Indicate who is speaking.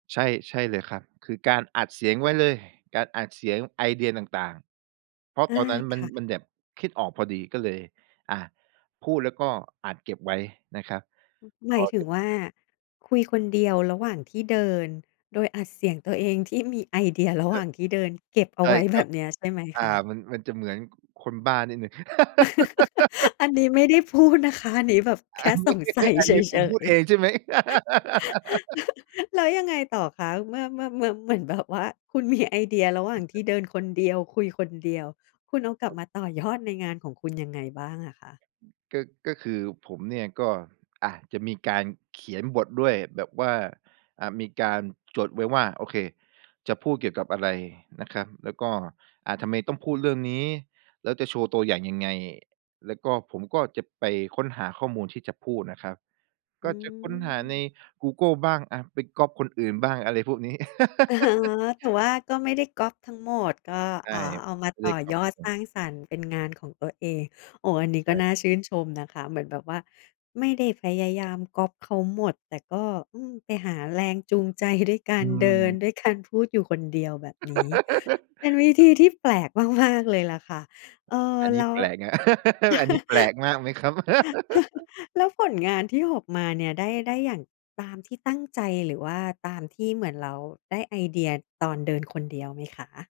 Speaker 1: ใช่ ใช่เลยครับ คือการอัดเสียงไว้เลย การอัดเสียงไอเดียต่าง ๆ เพราะ
Speaker 2: อ
Speaker 1: ต
Speaker 2: า
Speaker 1: อนนั้นม
Speaker 2: ค
Speaker 1: ัน
Speaker 2: ่ะ
Speaker 1: มันแบบคิดออกพอดี ก็เลย อา พูดแล้วก็อัดเก็บไว้นะครับ
Speaker 2: ห
Speaker 1: พ
Speaker 2: มา
Speaker 1: อ
Speaker 2: ยถึง
Speaker 1: ถ
Speaker 2: ว่า คุยคนเดียวระหว่างที่เดิน โดยอัดเสียงตัวเองที่มีไอเดียร
Speaker 1: เ
Speaker 2: ะ
Speaker 1: อ
Speaker 2: หว
Speaker 1: อ
Speaker 2: ่างที่เดินเก็บเอ
Speaker 1: ใ
Speaker 2: า
Speaker 1: ช่
Speaker 2: ไว้
Speaker 1: ค
Speaker 2: แ
Speaker 1: ร
Speaker 2: บ
Speaker 1: ับ
Speaker 2: บเนี้ยใช่ไหม
Speaker 1: อา
Speaker 2: คะ?
Speaker 1: มัน มันจะเหมือน ก คนบ้านิดหนึ่ง
Speaker 2: อันนี้ไม่ได้ พูดนะคะ อันนี้แบบแค
Speaker 1: อ
Speaker 2: ่
Speaker 1: ัน น
Speaker 2: ส
Speaker 1: ี้
Speaker 2: งสัย
Speaker 1: อัน
Speaker 2: เฉ
Speaker 1: นี้ผมพู
Speaker 2: ย
Speaker 1: ดเอ
Speaker 2: ๆ
Speaker 1: งใช่ไหม?
Speaker 2: แล้วยังไงต่อคะ เมื่อ เมื่อ เมื่อ เหมือนแบบว่า คุณมีไอเดียระหว่างที่เดินคนเดียว คุยคนเดียว คุณเอากลับมาต่อยอดในงานของคุณ ยังไงบ้างอะคะ?
Speaker 1: ก็ ก็คือผมเนี่ยก็ อา จะมีการเขียนบทด้วยแบบว่า อ่า มีการจดไว้ว่า โอเค จะพูดเกี่ยวกับอะไรนะครับ แล้วก็ อ่า ทำไมต้องพูดเรื่องนี้ แล้วจะโชว์ตัวอย่างยังไง แล้วก็ผมก็จะไปค้นหาข้อมูลที่จะพูดนะครับ
Speaker 2: อ
Speaker 1: ก
Speaker 2: ื
Speaker 1: ็จะค้นหาใน
Speaker 2: ม
Speaker 1: กูเกิลบ้างอะ ไปก๊อบคนอื่นบ้าง อะไรพวก
Speaker 2: อ๋อ แต่ว่าก็ไม่ได้ก๊อบทั้งหมดก็
Speaker 1: ใช
Speaker 2: อ
Speaker 1: ่
Speaker 2: ่า เอามา
Speaker 1: เขาเ
Speaker 2: ต
Speaker 1: ร
Speaker 2: ่
Speaker 1: ีย
Speaker 2: อ
Speaker 1: กก๊
Speaker 2: ย
Speaker 1: อบ
Speaker 2: อ
Speaker 1: ครับ
Speaker 2: ด
Speaker 1: ผ
Speaker 2: สร้
Speaker 1: ม
Speaker 2: างสรรค์เป็นงานของตัวเอง โอ้ อ
Speaker 1: ช
Speaker 2: ันนี้
Speaker 1: ใ
Speaker 2: ก
Speaker 1: ช
Speaker 2: ็
Speaker 1: ่
Speaker 2: น่าชื่นชมนะคะ เหมือนแบบว่าไม่ได้พยายามก๊อบเขาหมด แต่ก็ อืม ไปหาแรงจูงใจด้วยกา
Speaker 1: อื
Speaker 2: รเดิน
Speaker 1: ม
Speaker 2: ด้วยการพูดอยู่คนเดียว แบบนี้เป็นวิธีที่แปลกมาก ๆ เลยแหละค่ะ เออ
Speaker 1: อันน
Speaker 2: แ
Speaker 1: ี
Speaker 2: ล
Speaker 1: ้
Speaker 2: ้ว
Speaker 1: แปลกอะ อันนี้แปลกมากไหมครับ?
Speaker 2: แล้วผลงานที่ออกเนี่ย ได้ ได้อย่างตามที่ตั้งใจ หรือว่าตามที่เหมือนเราได้ไอเดียตอนเดินคนเดียวไหมคะ?